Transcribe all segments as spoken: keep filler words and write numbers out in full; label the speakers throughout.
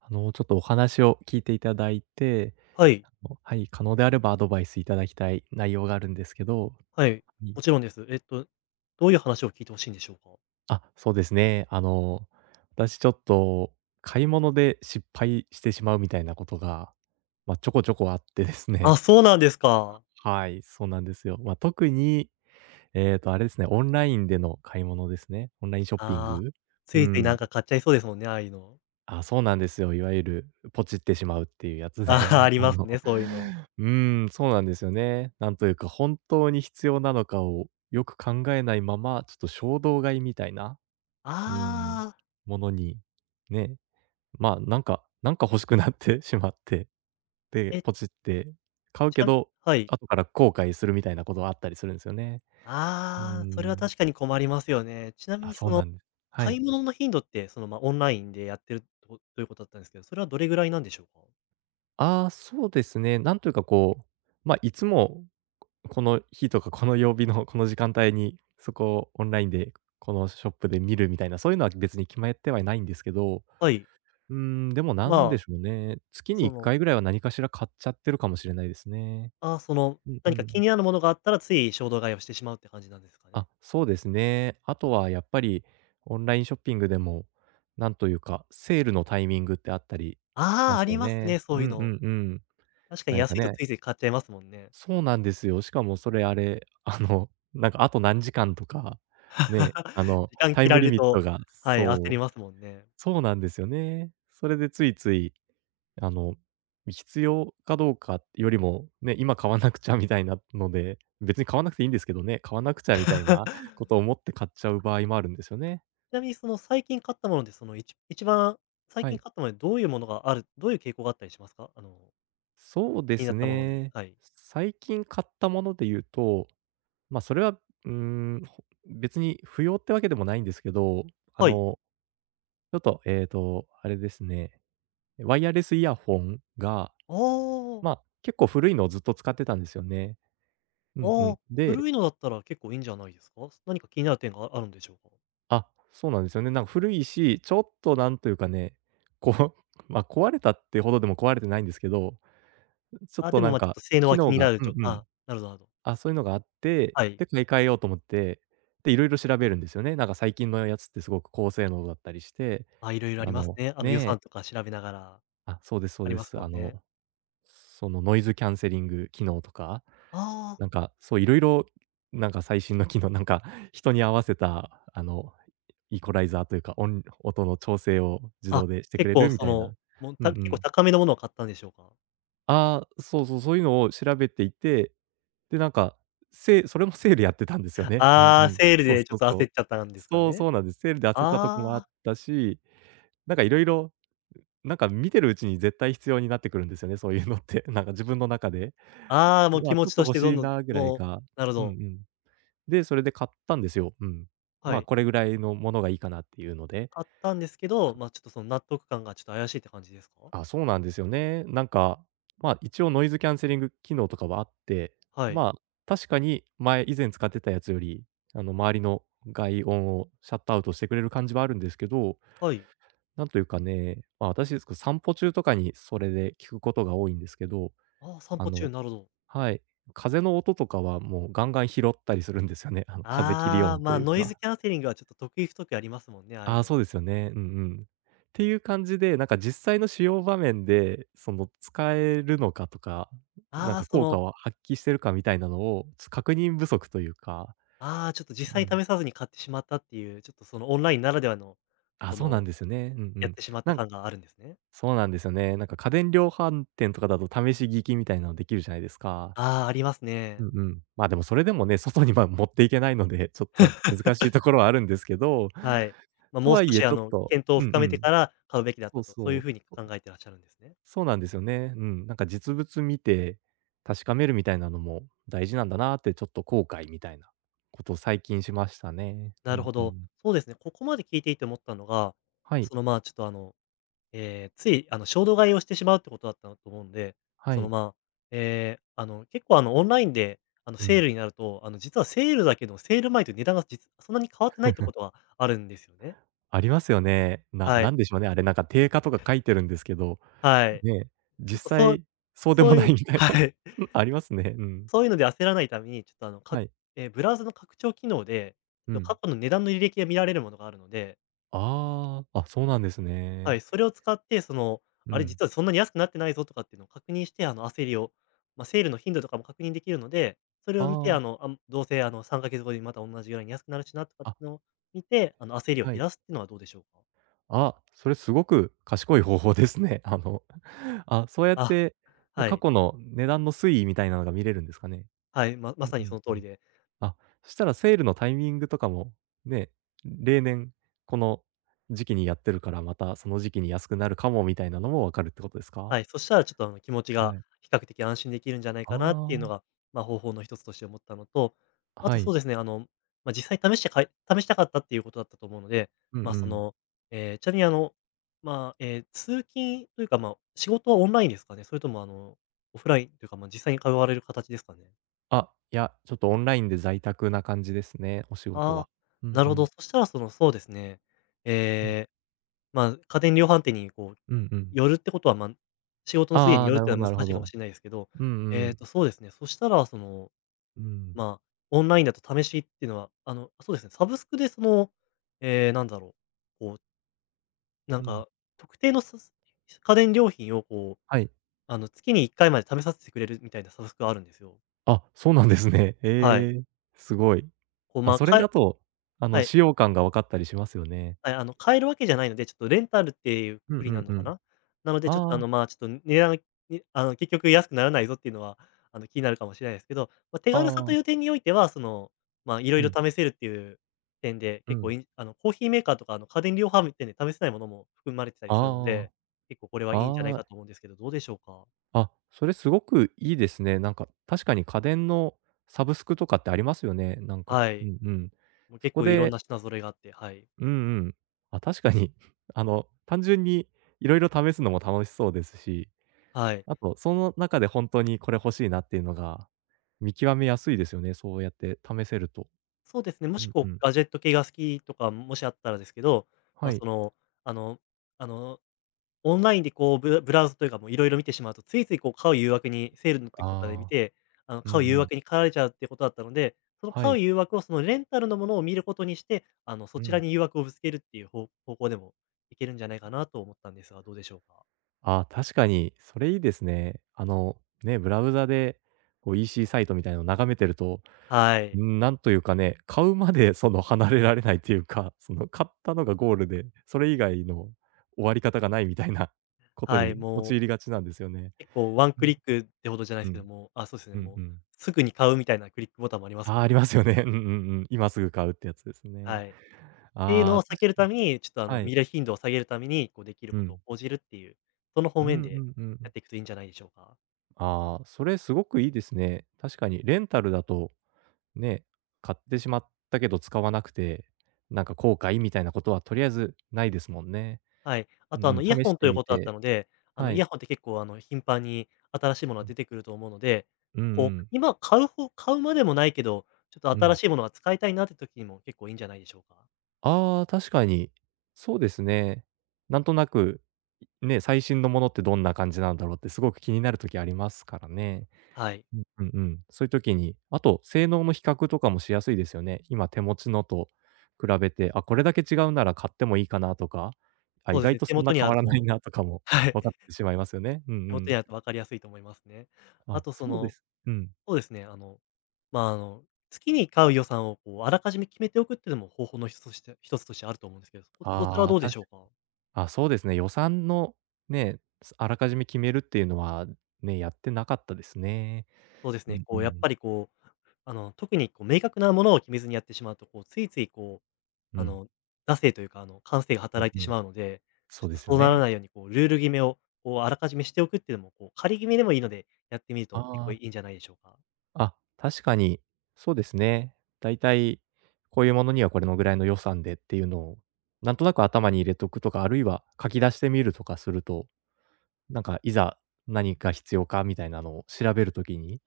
Speaker 1: あの、ちょっとお話を聞いていただいて、
Speaker 2: はい。
Speaker 1: あのはい、可能であればアドバイスいただきたい内容があるんですけど、は
Speaker 2: はい。
Speaker 1: い。
Speaker 2: もちろんです。えっと、どういう話を聞いてほしいんでしょうか？
Speaker 1: あ、そうですね。あの、私ちょっと買い物で失敗してしまうみたいなことが、まあ、ちょこちょこあってです
Speaker 2: あ、
Speaker 1: ね。
Speaker 2: そう なんですか。
Speaker 1: はい、そうなんですよ。まあ、特に、えっと、あれですね、オンラインでの買い物ですね。オンラインショッピン
Speaker 2: ああ、
Speaker 1: グ。
Speaker 2: つ
Speaker 1: う
Speaker 2: いついな
Speaker 1: ん。
Speaker 2: んか買っちゃいそうですもんね、ああいうの。
Speaker 1: あ、そうなんですよ。いわゆるポチってしまうっていうや つ
Speaker 2: ああ、
Speaker 1: で、
Speaker 2: あ り
Speaker 1: あ
Speaker 2: ます
Speaker 1: の、
Speaker 2: ね、そういうの。
Speaker 1: うーん、そうなんですよね。なんというか、本当に必要なのかをよく考えないまま、ちょっと衝動買いみたいな、うん、
Speaker 2: ああ、
Speaker 1: ものに、ね、まあ、なんかなんか欲しくなってしまって、で、
Speaker 2: え、
Speaker 1: ポチって買う
Speaker 2: ち
Speaker 1: け
Speaker 2: な
Speaker 1: ど、
Speaker 2: はい。
Speaker 1: 後から後悔するみたいなことがあったりするんですよね。うー
Speaker 2: ああ、それは
Speaker 1: ん。
Speaker 2: 確かに困りますよね。ちなみ
Speaker 1: あ、
Speaker 2: に
Speaker 1: そ
Speaker 2: そ
Speaker 1: うな
Speaker 2: の、
Speaker 1: んです。は
Speaker 2: 買
Speaker 1: い。
Speaker 2: い物の頻度って、その、ま、オンラインでやってるとということだったんですけど、それはどれぐらいなんでしょうか？
Speaker 1: ああ、そうですね。なんというかこう、まあ、いつもこの日とかこの曜日の この時間帯に、そこをオンラインで、このショップで見るみたいな、そういうのは別に決まってはいないんですけど、
Speaker 2: はい。
Speaker 1: うーん、でもなんで
Speaker 2: まあ、
Speaker 1: しょうね。月に
Speaker 2: そ
Speaker 1: 1
Speaker 2: の、
Speaker 1: 回ぐらいは何かしら買っちゃってるかもしれないですね。
Speaker 2: ああ、その、
Speaker 1: うんう
Speaker 2: 何か気
Speaker 1: ん。
Speaker 2: になるものがあったら、つい衝動買いをしてしまうって感じなんですかね？
Speaker 1: あ、そうですね。あとはやっぱりオンラインショッピングでも、なんというか、セールのタイミングってあったりし
Speaker 2: あ
Speaker 1: ま
Speaker 2: あ、
Speaker 1: す
Speaker 2: あ
Speaker 1: よ
Speaker 2: ります
Speaker 1: ね。
Speaker 2: ね、そ
Speaker 1: う
Speaker 2: ういう
Speaker 1: んう
Speaker 2: の。
Speaker 1: んうん。
Speaker 2: 確かに
Speaker 1: 何か
Speaker 2: 安いと
Speaker 1: ね
Speaker 2: ついつい買っちゃいますもんね。
Speaker 1: そうなんですよ。しかもそれあれ、あの、なんかあと何時間とか、ね、あ の、
Speaker 2: 時間
Speaker 1: タイ
Speaker 2: 切
Speaker 1: ム
Speaker 2: られ
Speaker 1: リ
Speaker 2: る
Speaker 1: ミッ
Speaker 2: と、
Speaker 1: トが
Speaker 2: はい、焦
Speaker 1: そ
Speaker 2: り
Speaker 1: う、
Speaker 2: ますもんね。
Speaker 1: そうなんですよね。それでついつい、あの、必要かどうかよりも、ね、今買わなくちゃみたいなので、別に買わなくていいんですけどね、買わなくちゃみたいな ことを思って買っちゃう場合もあるんですよね。
Speaker 2: ちなみにその最近買ったもので、そのいち一番最
Speaker 1: は
Speaker 2: 近
Speaker 1: い。
Speaker 2: 買ったものでどういうものがあるどういう傾向があったりしますか？あの、
Speaker 1: そうで
Speaker 2: 気にな
Speaker 1: す
Speaker 2: ったものに。
Speaker 1: ね。
Speaker 2: はい。
Speaker 1: 最近買ったもので言うとまあ、それは、うーん、ほ別に不要ってわけでもないんですけど、あ
Speaker 2: はい。
Speaker 1: の、ちょっと、えっと、あれですね、ワイヤレスイヤホンが、
Speaker 2: ああ、
Speaker 1: まあ、結構古いのをずっと使ってたんですよね。う
Speaker 2: あ
Speaker 1: んうん。
Speaker 2: あ、
Speaker 1: で
Speaker 2: 古いのだったら結構いいんじゃないですか？何か気になる点がああるんでしょうか？
Speaker 1: あ、そうなんですよね。なんか古いし、ちょっとなんというかね、こう、まあ、壊れたってほどでも壊れてないんですけど、ちょっ
Speaker 2: あ、
Speaker 1: と
Speaker 2: でも、
Speaker 1: なん
Speaker 2: ま、ちょっ
Speaker 1: か
Speaker 2: と性能
Speaker 1: 機
Speaker 2: は気
Speaker 1: 能
Speaker 2: にな
Speaker 1: が
Speaker 2: る
Speaker 1: う
Speaker 2: じ
Speaker 1: ん
Speaker 2: ょ
Speaker 1: うん。
Speaker 2: あ、なるほどなるほど。
Speaker 1: あ、そういうのがあって、
Speaker 2: はい。
Speaker 1: で、買い替えようと思って、で、いろいろ調べるんですよね。なんか最近のやつってすごく高性能だったりして、
Speaker 2: あ、いろいろあ
Speaker 1: あ
Speaker 2: ります
Speaker 1: の、
Speaker 2: ね。あの、予算
Speaker 1: ねえ、
Speaker 2: とか調べながら、
Speaker 1: あ、そうですそう
Speaker 2: あり
Speaker 1: で
Speaker 2: ます
Speaker 1: す。
Speaker 2: も
Speaker 1: あ
Speaker 2: んね。
Speaker 1: の、そのノイズキャンセリング機能とか、
Speaker 2: ああ。
Speaker 1: なんか、そういろいろ、なんか最新の機能、なんか人に合わせた、あの、イコライザーというか、音音の調整を自
Speaker 2: あ、
Speaker 1: 動でしてく
Speaker 2: 結
Speaker 1: れる
Speaker 2: 構
Speaker 1: み
Speaker 2: そ
Speaker 1: たいな。
Speaker 2: の、もう、
Speaker 1: うんう
Speaker 2: た結構
Speaker 1: ん。
Speaker 2: 高めのものを買ったんでしょうか？
Speaker 1: ああ、そうそう、そういうのを調べていて、で、なんか、セそれもセールやってたんですよ ね。うんう
Speaker 2: ああ、
Speaker 1: ん。
Speaker 2: セール
Speaker 1: そう
Speaker 2: でち
Speaker 1: そ
Speaker 2: ょっ
Speaker 1: う
Speaker 2: と
Speaker 1: そう。
Speaker 2: 焦っちゃったんですか
Speaker 1: そう
Speaker 2: ね。
Speaker 1: そうなんです。セールで焦ったとこもあっ
Speaker 2: あ
Speaker 1: たしなんかいろいろ、なんか見てるうちに絶対必要になってくるんですよね、そういうのって。なんか自分の中で。
Speaker 2: あ、ああ、もう
Speaker 1: ま
Speaker 2: 気
Speaker 1: あ、
Speaker 2: 持
Speaker 1: ちょっ
Speaker 2: ち
Speaker 1: と
Speaker 2: とし
Speaker 1: 欲
Speaker 2: て
Speaker 1: し
Speaker 2: どん
Speaker 1: い
Speaker 2: どん、
Speaker 1: なぐらい
Speaker 2: もう、
Speaker 1: か
Speaker 2: なるほ
Speaker 1: うんう
Speaker 2: ど、
Speaker 1: ん。で、それで買ったんですよ。うん。
Speaker 2: は
Speaker 1: まあ、
Speaker 2: い。
Speaker 1: これぐらいのものがいいかなっていうので、
Speaker 2: 買ったんですけど、
Speaker 1: か
Speaker 2: ま、ちょっとその納得感がちょっと怪しいって感じですか？
Speaker 1: あ、そうなんですよね。なんか、まあ、一応ノイズキャンセリング機能とかはあって、
Speaker 2: はい。
Speaker 1: まあ、確かに前以前使ってたやつより、あの、周りの外音をシャットアウトしてくれる感じはあるんですけど
Speaker 2: はい。
Speaker 1: なんというかね、まあ、私ですか、散歩中とかにそれで聞くことが多いんですけど、
Speaker 2: ああ、散
Speaker 1: あ
Speaker 2: 歩
Speaker 1: の
Speaker 2: 中、なるほど。
Speaker 1: はい、風の音とかはもうガンガン拾ったりするんですよね。あの、風切り
Speaker 2: ああ、
Speaker 1: 音と
Speaker 2: ま、
Speaker 1: いう
Speaker 2: ノイズ
Speaker 1: か。
Speaker 2: キャンセリングはちょっと得意不得意ありますもんね、ああい
Speaker 1: あ
Speaker 2: う
Speaker 1: あ、
Speaker 2: の。
Speaker 1: そうですよね。うんうん。っていう感じで、なんか実際の使用場面で、その使えるのかとか、なん
Speaker 2: ああ、
Speaker 1: か
Speaker 2: そ
Speaker 1: 効果
Speaker 2: の、
Speaker 1: を発揮してるかみたいなのを、確認不足というか、
Speaker 2: ああ、ちょっと実
Speaker 1: う
Speaker 2: 際
Speaker 1: ん。
Speaker 2: に試さずに買ってしまったっていう、ちょっとそのオンラインならではの、
Speaker 1: あ、
Speaker 2: こ
Speaker 1: そうなん
Speaker 2: の、
Speaker 1: ですよね。うんう
Speaker 2: やっ
Speaker 1: ん。
Speaker 2: てしまった
Speaker 1: なん
Speaker 2: 感があるんですね。
Speaker 1: そうなんですよね。なんか家電量販店とかだと試し聞きみたいなのできるじゃないですか。
Speaker 2: ああ、あります
Speaker 1: う
Speaker 2: ね。
Speaker 1: んうん。まあ、でもそれでもね、外には持っていけないので、ちょっと難しいところはあるんですけど、
Speaker 2: はい。まあ、
Speaker 1: と
Speaker 2: もう
Speaker 1: は
Speaker 2: 少
Speaker 1: いえ
Speaker 2: しあ
Speaker 1: ちょっ
Speaker 2: の、
Speaker 1: と
Speaker 2: 検討を
Speaker 1: うん
Speaker 2: 深
Speaker 1: う
Speaker 2: めて
Speaker 1: ん。
Speaker 2: から買うべきだっ
Speaker 1: そ
Speaker 2: た
Speaker 1: う
Speaker 2: と、そうい
Speaker 1: そ
Speaker 2: う
Speaker 1: う。
Speaker 2: ふうに考えてらっしゃるんですね。
Speaker 1: そうなんですよね。うん。なんか実物見て確かめるみたいなのも大事なんだなってちょっと後悔みたいなことを最近しましたね。
Speaker 2: な
Speaker 1: う
Speaker 2: る
Speaker 1: ん
Speaker 2: ほ
Speaker 1: う
Speaker 2: ど。
Speaker 1: ん。
Speaker 2: そうですね、ここまで聞いていて思ったのが、
Speaker 1: はい、
Speaker 2: その、まあ、ちょっとあの、えーついあの、衝動買いをしてしまうってことだったと思うんで、
Speaker 1: は
Speaker 2: その、
Speaker 1: い。
Speaker 2: まあ、えーあの、結構あの、オンラインであの、
Speaker 1: う
Speaker 2: セー
Speaker 1: ん。
Speaker 2: ルになると、あの、実はセールだけど、セール前と値段が実そんなに変わってないってことがあるんですよね。
Speaker 1: ありますよね。な
Speaker 2: は
Speaker 1: な
Speaker 2: い、
Speaker 1: んでしょうね、あれなんか定価とか書いてるんですけど、
Speaker 2: はい。
Speaker 1: ね、
Speaker 2: ちょっ
Speaker 1: 実
Speaker 2: とそう
Speaker 1: 際そうでも
Speaker 2: そう
Speaker 1: な
Speaker 2: い
Speaker 1: い
Speaker 2: う
Speaker 1: みたいな。
Speaker 2: はい。
Speaker 1: うん、ありますね。うん。
Speaker 2: そういうので焦らないために、ちょっとあの、か
Speaker 1: はい。
Speaker 2: え、ブラウザの拡張機能で、
Speaker 1: う
Speaker 2: ちょっと
Speaker 1: ん。
Speaker 2: 過去の値段の履歴が見られるものがあるので、
Speaker 1: ああ、あ、そうなんです
Speaker 2: は
Speaker 1: ね。
Speaker 2: い、それを使って、その、
Speaker 1: う
Speaker 2: あれ
Speaker 1: ん。
Speaker 2: 実はそんなに安くなってないぞとかっていうのを確認して、あの、焦りを、まあ、セールの頻度とかも確認できるので、それ
Speaker 1: あ
Speaker 2: を見て、あ
Speaker 1: あ、
Speaker 2: の、あんどうせあの、さんかげつごにまた同じぐらいに安くなるしなとかって
Speaker 1: あ、
Speaker 2: いうのを見て、あの、焦りを
Speaker 1: は
Speaker 2: 減
Speaker 1: い。
Speaker 2: らすっていうのはどうでしょうか？
Speaker 1: あ、それすごく賢い方法ですね。あの、あ、そうやっ
Speaker 2: あ、
Speaker 1: て、な
Speaker 2: は
Speaker 1: 過
Speaker 2: い。
Speaker 1: 去の値段の推移みたいなのが見れるんですかね？
Speaker 2: はい、まま
Speaker 1: うん
Speaker 2: さ
Speaker 1: う
Speaker 2: にそ
Speaker 1: ん
Speaker 2: の通
Speaker 1: う
Speaker 2: り
Speaker 1: ん。
Speaker 2: で
Speaker 1: あ、そしたらセールのタイミングとかも、ね、例年この時期にやってるから、またその時期に安くなるかもみたいなのも分かるってことです
Speaker 2: は
Speaker 1: か？
Speaker 2: い、そしたらちょっとあの気持ち
Speaker 1: は
Speaker 2: が
Speaker 1: い。
Speaker 2: 比較的安心できるんじゃないかなっていうの
Speaker 1: あ
Speaker 2: が、まあ、方法の一つとして思ったのと、
Speaker 1: あ、
Speaker 2: あ
Speaker 1: は
Speaker 2: と
Speaker 1: い。
Speaker 2: そうですね、あの、まあ、実際試してかい試したかったっていうことだったと思うので、
Speaker 1: うんう
Speaker 2: ま、そ
Speaker 1: ん。
Speaker 2: の、ええ、ちなみにあの、まあ、えー通勤というか、まあ、仕事はオンラインですかね？それともあの、オフラインというか、まあ、実際に通われる形ですかね？
Speaker 1: あ、いや、ちょっとオンラインで在宅な感じですね、お仕事
Speaker 2: あ
Speaker 1: は。
Speaker 2: あ、
Speaker 1: うん
Speaker 2: なる
Speaker 1: う
Speaker 2: ほ
Speaker 1: ん。
Speaker 2: ど。そしたらその、そうですね、
Speaker 1: うん。
Speaker 2: えーまあ、家電量販店にこう、
Speaker 1: うんうん。
Speaker 2: 寄るってことは、まあ、仕事のついで
Speaker 1: あ
Speaker 2: に
Speaker 1: あ、
Speaker 2: 寄る
Speaker 1: な
Speaker 2: っ
Speaker 1: る
Speaker 2: てい
Speaker 1: ほ
Speaker 2: う
Speaker 1: ど
Speaker 2: のは
Speaker 1: なる
Speaker 2: 難
Speaker 1: ほ
Speaker 2: しいかも
Speaker 1: ど。
Speaker 2: しれないですけど、
Speaker 1: うんう
Speaker 2: えっ
Speaker 1: ん。
Speaker 2: と、そうですね、そしたら、その、
Speaker 1: うん。
Speaker 2: まあ、オンラインだと試しっていうのは、あの、そうですね、サブスクでその、えーなんだろう、こう、なん
Speaker 1: うん。
Speaker 2: か、特定のさ家電料品をこう、
Speaker 1: はい。
Speaker 2: あの、月にいっかいまで試させてくれるみたいなサブスクがあるんですよ。
Speaker 1: あ、そうなんですね。
Speaker 2: はい。
Speaker 1: ええ、すごい。
Speaker 2: こう、
Speaker 1: あ、
Speaker 2: まあ、
Speaker 1: それ
Speaker 2: か
Speaker 1: だと、あの、
Speaker 2: はい。
Speaker 1: 使用感が分かったりしますよね。
Speaker 2: はい、あの、買えるわけじゃないので、ちょっとレンタルっていうく
Speaker 1: うん
Speaker 2: くり
Speaker 1: う
Speaker 2: にな
Speaker 1: ん
Speaker 2: るの
Speaker 1: う
Speaker 2: か
Speaker 1: ん。
Speaker 2: な。なので、ちょっと、あ
Speaker 1: あ
Speaker 2: の、
Speaker 1: あ、
Speaker 2: まあ、ちょっと値段にあの、結局安くならないぞっていうのは、あの、気になるかもしれないですけど、まあ、手軽さ
Speaker 1: あ
Speaker 2: と
Speaker 1: あ、
Speaker 2: いう点においては、その、まあ、色
Speaker 1: う
Speaker 2: 々
Speaker 1: ん、
Speaker 2: 試せるっていう点で、
Speaker 1: う
Speaker 2: 結構
Speaker 1: ん。
Speaker 2: いいあの、コーヒーメーカーとか、あの、家電量販店で試せないものも含まれてたりするの
Speaker 1: あ
Speaker 2: で、結構これは
Speaker 1: あ、
Speaker 2: いいんじゃない
Speaker 1: ああ、
Speaker 2: かと思うんですけど、どうでしょうか？
Speaker 1: あ、それすごくいいですね。なんか、確かに家電のサブスクとかってありますよね、なんか。
Speaker 2: は
Speaker 1: う
Speaker 2: い。
Speaker 1: んうん。
Speaker 2: もう
Speaker 1: そ
Speaker 2: 結
Speaker 1: こ
Speaker 2: 構いろん
Speaker 1: で
Speaker 2: な品揃えがあって、はい。
Speaker 1: うんうん。あ、確かに、あの、単純に色々試すのも楽しそうですし
Speaker 2: はい。
Speaker 1: あと、その中で本当にこれ欲しいなっていうのが、見極めやすいですよね、そうやって試せると。
Speaker 2: そうですね、も
Speaker 1: う
Speaker 2: し
Speaker 1: ん
Speaker 2: こ
Speaker 1: う
Speaker 2: う
Speaker 1: ん。
Speaker 2: ガジェット系が好きとか、もしあったらですけど、ま
Speaker 1: は
Speaker 2: あ、
Speaker 1: い。
Speaker 2: その、あのあのオンラインでこう、ブブラウズというか、もういろいろ見てしまうと、ついついこう買う誘惑にセールの
Speaker 1: あ
Speaker 2: 時とかで見
Speaker 1: あ、
Speaker 2: て、あの、
Speaker 1: う
Speaker 2: 買う
Speaker 1: んう
Speaker 2: 誘
Speaker 1: ん。
Speaker 2: 惑に駆られちゃうっていうことだったので、その
Speaker 1: は
Speaker 2: 買う
Speaker 1: い。
Speaker 2: 誘惑をそのレンタルのものを見ることにして、あの、そ
Speaker 1: う
Speaker 2: ちら
Speaker 1: ん。
Speaker 2: に誘惑をぶつけるっていう方方向でもいけるんじゃないかなと思ったんですが、どうでしょうか？
Speaker 1: ああ、確かに、それいいですね。あの、ね、ブラウザで、こう イーシー サイトみたいなのを眺めてると、
Speaker 2: はい。
Speaker 1: うん、なんというかね、買うまで その離れられないっていうか、その買ったのがゴールで、それ以外の終わり方がないみたいなこと
Speaker 2: はい、
Speaker 1: に
Speaker 2: もう
Speaker 1: 陥りがちなんですよね。
Speaker 2: 結構ワン
Speaker 1: う
Speaker 2: ク
Speaker 1: ん、
Speaker 2: リックってほどじゃないで
Speaker 1: う
Speaker 2: すけど
Speaker 1: ん、
Speaker 2: も、あ、そうですね、
Speaker 1: うん
Speaker 2: もう
Speaker 1: うん。
Speaker 2: すぐに買うみたいなクリックボタンもあります
Speaker 1: あ
Speaker 2: も
Speaker 1: あ、
Speaker 2: ん
Speaker 1: あ
Speaker 2: ね。
Speaker 1: りますよね。うんうんうん。今すぐ買うってやつですね。
Speaker 2: はい。ていうのを
Speaker 1: ああ、
Speaker 2: 避
Speaker 1: 確
Speaker 2: ける
Speaker 1: か
Speaker 2: た
Speaker 1: に。
Speaker 2: めに、ちょっとあの、
Speaker 1: はい。
Speaker 2: 見る頻度を下げるために、こうできる
Speaker 1: う
Speaker 2: ことを
Speaker 1: ん。
Speaker 2: 講じるっていう、その方
Speaker 1: うん
Speaker 2: 面
Speaker 1: う
Speaker 2: で
Speaker 1: んうんう
Speaker 2: や
Speaker 1: ん。
Speaker 2: っていくといいんじゃないでしょうか。
Speaker 1: ああ、それすごくいいですね。確かにレンタルだと、ね、買ってしまったけど使わなくて、なんか後悔みたいなことはとりあえずないですもんね。
Speaker 2: はい。あ
Speaker 1: う
Speaker 2: と
Speaker 1: ん
Speaker 2: あ
Speaker 1: うん、
Speaker 2: の、イヤ
Speaker 1: 試
Speaker 2: ホ
Speaker 1: し
Speaker 2: ン
Speaker 1: て
Speaker 2: という
Speaker 1: み
Speaker 2: ことだった
Speaker 1: て
Speaker 2: ので、あの、
Speaker 1: は
Speaker 2: イ
Speaker 1: い。
Speaker 2: ヤホンって結構あの、頻繁に新しいものが
Speaker 1: う
Speaker 2: 出てくると思うので、
Speaker 1: んうんう
Speaker 2: こう、
Speaker 1: ん。
Speaker 2: 今買うほ買うまでもないけど、ちょっと新しいものが使いたいなって時にも結構いいんじゃないでしょうか。
Speaker 1: ああ、確かに。そうですね。なんとなく、ね、最新のものってどんな感じなんだろうってすごく気になるときありますからね。
Speaker 2: はい。
Speaker 1: うんうんうん。そういう時に、あと性能の比較とかもしやすいですよね。今手持ちのと比べて、あ、これだけ違うなら買ってもいいかなとか、あ、
Speaker 2: そ
Speaker 1: 意
Speaker 2: うです
Speaker 1: 外
Speaker 2: ね、
Speaker 1: と
Speaker 2: 手
Speaker 1: そんな
Speaker 2: 元に
Speaker 1: 変
Speaker 2: あ
Speaker 1: わ
Speaker 2: る
Speaker 1: らない
Speaker 2: と
Speaker 1: なとかも
Speaker 2: はい、
Speaker 1: 分かってしまいますよね。うん
Speaker 2: 手
Speaker 1: う
Speaker 2: 元
Speaker 1: ん。
Speaker 2: にあると分かりやすいと思いますね。あ
Speaker 1: あ、
Speaker 2: とそ
Speaker 1: そうで
Speaker 2: の
Speaker 1: す。うん。
Speaker 2: そうですね、あの、まあ、あの、月に買う予算をこうあらかじめ決めておくっていうのも方法の一つとして一つとしてあると思うんですけど、そこそちらは
Speaker 1: ああ、
Speaker 2: どうで
Speaker 1: たし
Speaker 2: しょうか？
Speaker 1: あ、そうですね。予算のね、すあらかじめ決めるっていうのは、ね、やってなかったですね。
Speaker 2: そうです
Speaker 1: う
Speaker 2: ね、
Speaker 1: ん
Speaker 2: こ
Speaker 1: う
Speaker 2: うやっ
Speaker 1: ん。
Speaker 2: ぱりこう、あの、特にこう明確なものを決めずにやってしまうと、こうついついこう、
Speaker 1: う
Speaker 2: あ
Speaker 1: ん。
Speaker 2: の、惰性というか、あの、感性が
Speaker 1: う
Speaker 2: 働いて
Speaker 1: んう
Speaker 2: し
Speaker 1: ん。
Speaker 2: まうので、ち
Speaker 1: そ
Speaker 2: ょ
Speaker 1: うで
Speaker 2: っと
Speaker 1: すよ
Speaker 2: そうなら
Speaker 1: ね。
Speaker 2: ないようにこうルール決めをこうあらかじめしておくっていうのも、こう仮決めでもいいので、やってみる
Speaker 1: あ
Speaker 2: と結構いいん
Speaker 1: あ。
Speaker 2: じゃないでしょうか？
Speaker 1: あ、確かに、そうですね。だいたいこういうものにはこれのぐらいの予算でっていうのを、なんとなく頭に入れとくとか、あるいは書き出してみるとかすると、なんかいざ何が必要かみたいなのを調べるときに、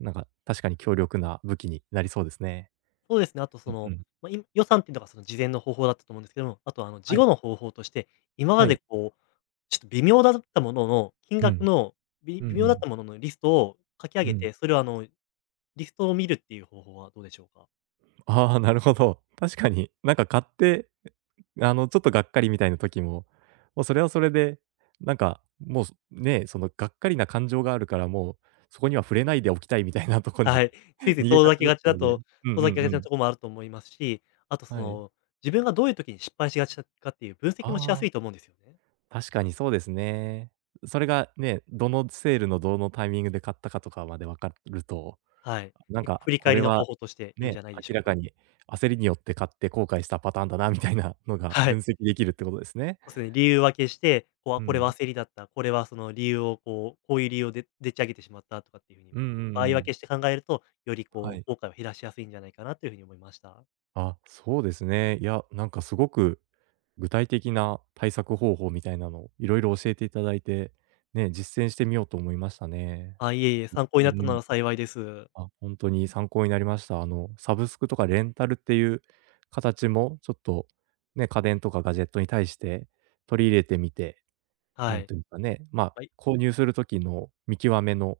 Speaker 1: なんか確かに強力な武器になりそうですね。
Speaker 2: そうですね、あとそ
Speaker 1: うんう
Speaker 2: の、
Speaker 1: ん。
Speaker 2: まあ、い予算っていうのがその事前の方法だったと思うんですけども、あとあの
Speaker 1: は
Speaker 2: 事
Speaker 1: い。
Speaker 2: 後の方法として、今
Speaker 1: は
Speaker 2: ま
Speaker 1: い。
Speaker 2: でこう、ちょっと微妙だったものの、金
Speaker 1: う
Speaker 2: 額
Speaker 1: ん。
Speaker 2: のび
Speaker 1: うんう
Speaker 2: 微妙だっ
Speaker 1: ん。
Speaker 2: たもののリストを書き上
Speaker 1: う
Speaker 2: げ
Speaker 1: ん。
Speaker 2: て、それをあのリストを見るっていう方法はどうでしょうか？
Speaker 1: ああ、なるほど。確かに、なんか買って、あの、ちょっとがっかりみたいな時も、もうそれはそれで、なんか、もう、すね、そのがっかりな感情があるから、もう、そこには触れないでおきたいみたいなと こ
Speaker 2: は
Speaker 1: に
Speaker 2: い。つい つい
Speaker 1: 逃げ
Speaker 2: 遠
Speaker 1: が
Speaker 2: ざ
Speaker 1: ち
Speaker 2: け
Speaker 1: だっ
Speaker 2: がち
Speaker 1: た
Speaker 2: だ
Speaker 1: ので。
Speaker 2: と
Speaker 1: うんうん
Speaker 2: 遠ざけ
Speaker 1: う
Speaker 2: がちな
Speaker 1: ん。
Speaker 2: ところもあると思いますし、あとそ
Speaker 1: はい。
Speaker 2: の、自分がどういう時に失敗しがちかっていう分析もしや
Speaker 1: ああ、
Speaker 2: すいと思うんですよね。
Speaker 1: 確かにそうですね。それがね、どのセールのどのタイミングで買ったかとかまで分かると、
Speaker 2: はい。
Speaker 1: なん
Speaker 2: 結構
Speaker 1: か、
Speaker 2: 振り
Speaker 1: こ
Speaker 2: 返
Speaker 1: れ
Speaker 2: りの方
Speaker 1: は、
Speaker 2: 法としていいん
Speaker 1: ね、
Speaker 2: じゃないでし
Speaker 1: 明
Speaker 2: ょう
Speaker 1: らか
Speaker 2: か。
Speaker 1: に焦りによって買って後悔したパターンだなみたいなのが
Speaker 2: は
Speaker 1: 分
Speaker 2: い。
Speaker 1: 析できるってことですね。
Speaker 2: そうですね、理由分けして、こう、あ、
Speaker 1: う
Speaker 2: これは
Speaker 1: ん。
Speaker 2: 焦りだった、これはその理由をこう、こういう理由をででっち上げてしまったとかっていうふう
Speaker 1: うん
Speaker 2: に、
Speaker 1: うん
Speaker 2: 場合
Speaker 1: う
Speaker 2: 分
Speaker 1: ん。
Speaker 2: けして考えると、より
Speaker 1: は
Speaker 2: こ
Speaker 1: い。
Speaker 2: う、後悔を減らしやすいんじゃないかなというふうに思いました。
Speaker 1: あ、そうですね。いや、なんかすごく具体的な対策方法みたいなの、いろいろ教えていただいて、ね、実践してみようと思いましたね。
Speaker 2: あ、いえいえ、参考
Speaker 1: う
Speaker 2: になった
Speaker 1: んう
Speaker 2: な
Speaker 1: ん。
Speaker 2: ら幸いです。
Speaker 1: あ、本当に参考になりました。あの、サブスクとかレンタルっていう形も、ちょっと、ね、家電とかガジェットに対して取り入れてみて、な
Speaker 2: は
Speaker 1: ん
Speaker 2: い。
Speaker 1: というかね、まあ、
Speaker 2: はい。
Speaker 1: 購入する時の見極めの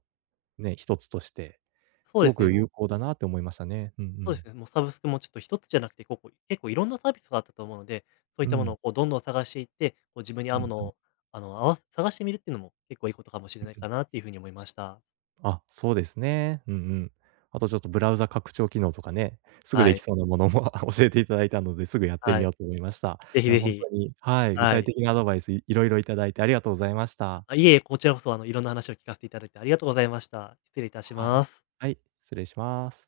Speaker 1: ね、一つとして、
Speaker 2: そう
Speaker 1: す
Speaker 2: で
Speaker 1: ご
Speaker 2: すね、
Speaker 1: く
Speaker 2: も
Speaker 1: 有
Speaker 2: う、
Speaker 1: 効だなって思いましたね。うんう
Speaker 2: そうで
Speaker 1: ん。
Speaker 2: すね、もうサブスクもちょっと一つじゃなくて、ここ結構いろんなサービスがあったと思うので、そういっ
Speaker 1: う
Speaker 2: たも
Speaker 1: ん。
Speaker 2: のをこうどんどん探していって、こう自分に
Speaker 1: う
Speaker 2: 合うも
Speaker 1: ん
Speaker 2: の
Speaker 1: うん。
Speaker 2: を、あの、合わせ探してみるっていうのも結構いいことかもし
Speaker 1: う
Speaker 2: れ
Speaker 1: ん
Speaker 2: ない
Speaker 1: うん。
Speaker 2: かなっていうふうに思いました。
Speaker 1: あ、そうですね。うんうん。あとちょっとブラウザ拡張機能とかね、すぐ
Speaker 2: は
Speaker 1: でき
Speaker 2: い。
Speaker 1: そうなものも 教えていただいたので、すぐやって
Speaker 2: は
Speaker 1: みよ
Speaker 2: い。
Speaker 1: うと思いました。
Speaker 2: ぜ
Speaker 1: い
Speaker 2: ひ
Speaker 1: や、
Speaker 2: ぜ
Speaker 1: 本当
Speaker 2: ひ。
Speaker 1: に、はい、具
Speaker 2: は
Speaker 1: 体
Speaker 2: い。
Speaker 1: 的なアドバイスいいろいろいただいてありがとうございました。
Speaker 2: あ、いえいえ、こちらこそ、あの、いろんな話を聞かせていただいてありがとうございました。失礼いたし
Speaker 1: は
Speaker 2: ま
Speaker 1: い。
Speaker 2: す。
Speaker 1: はい、失礼します。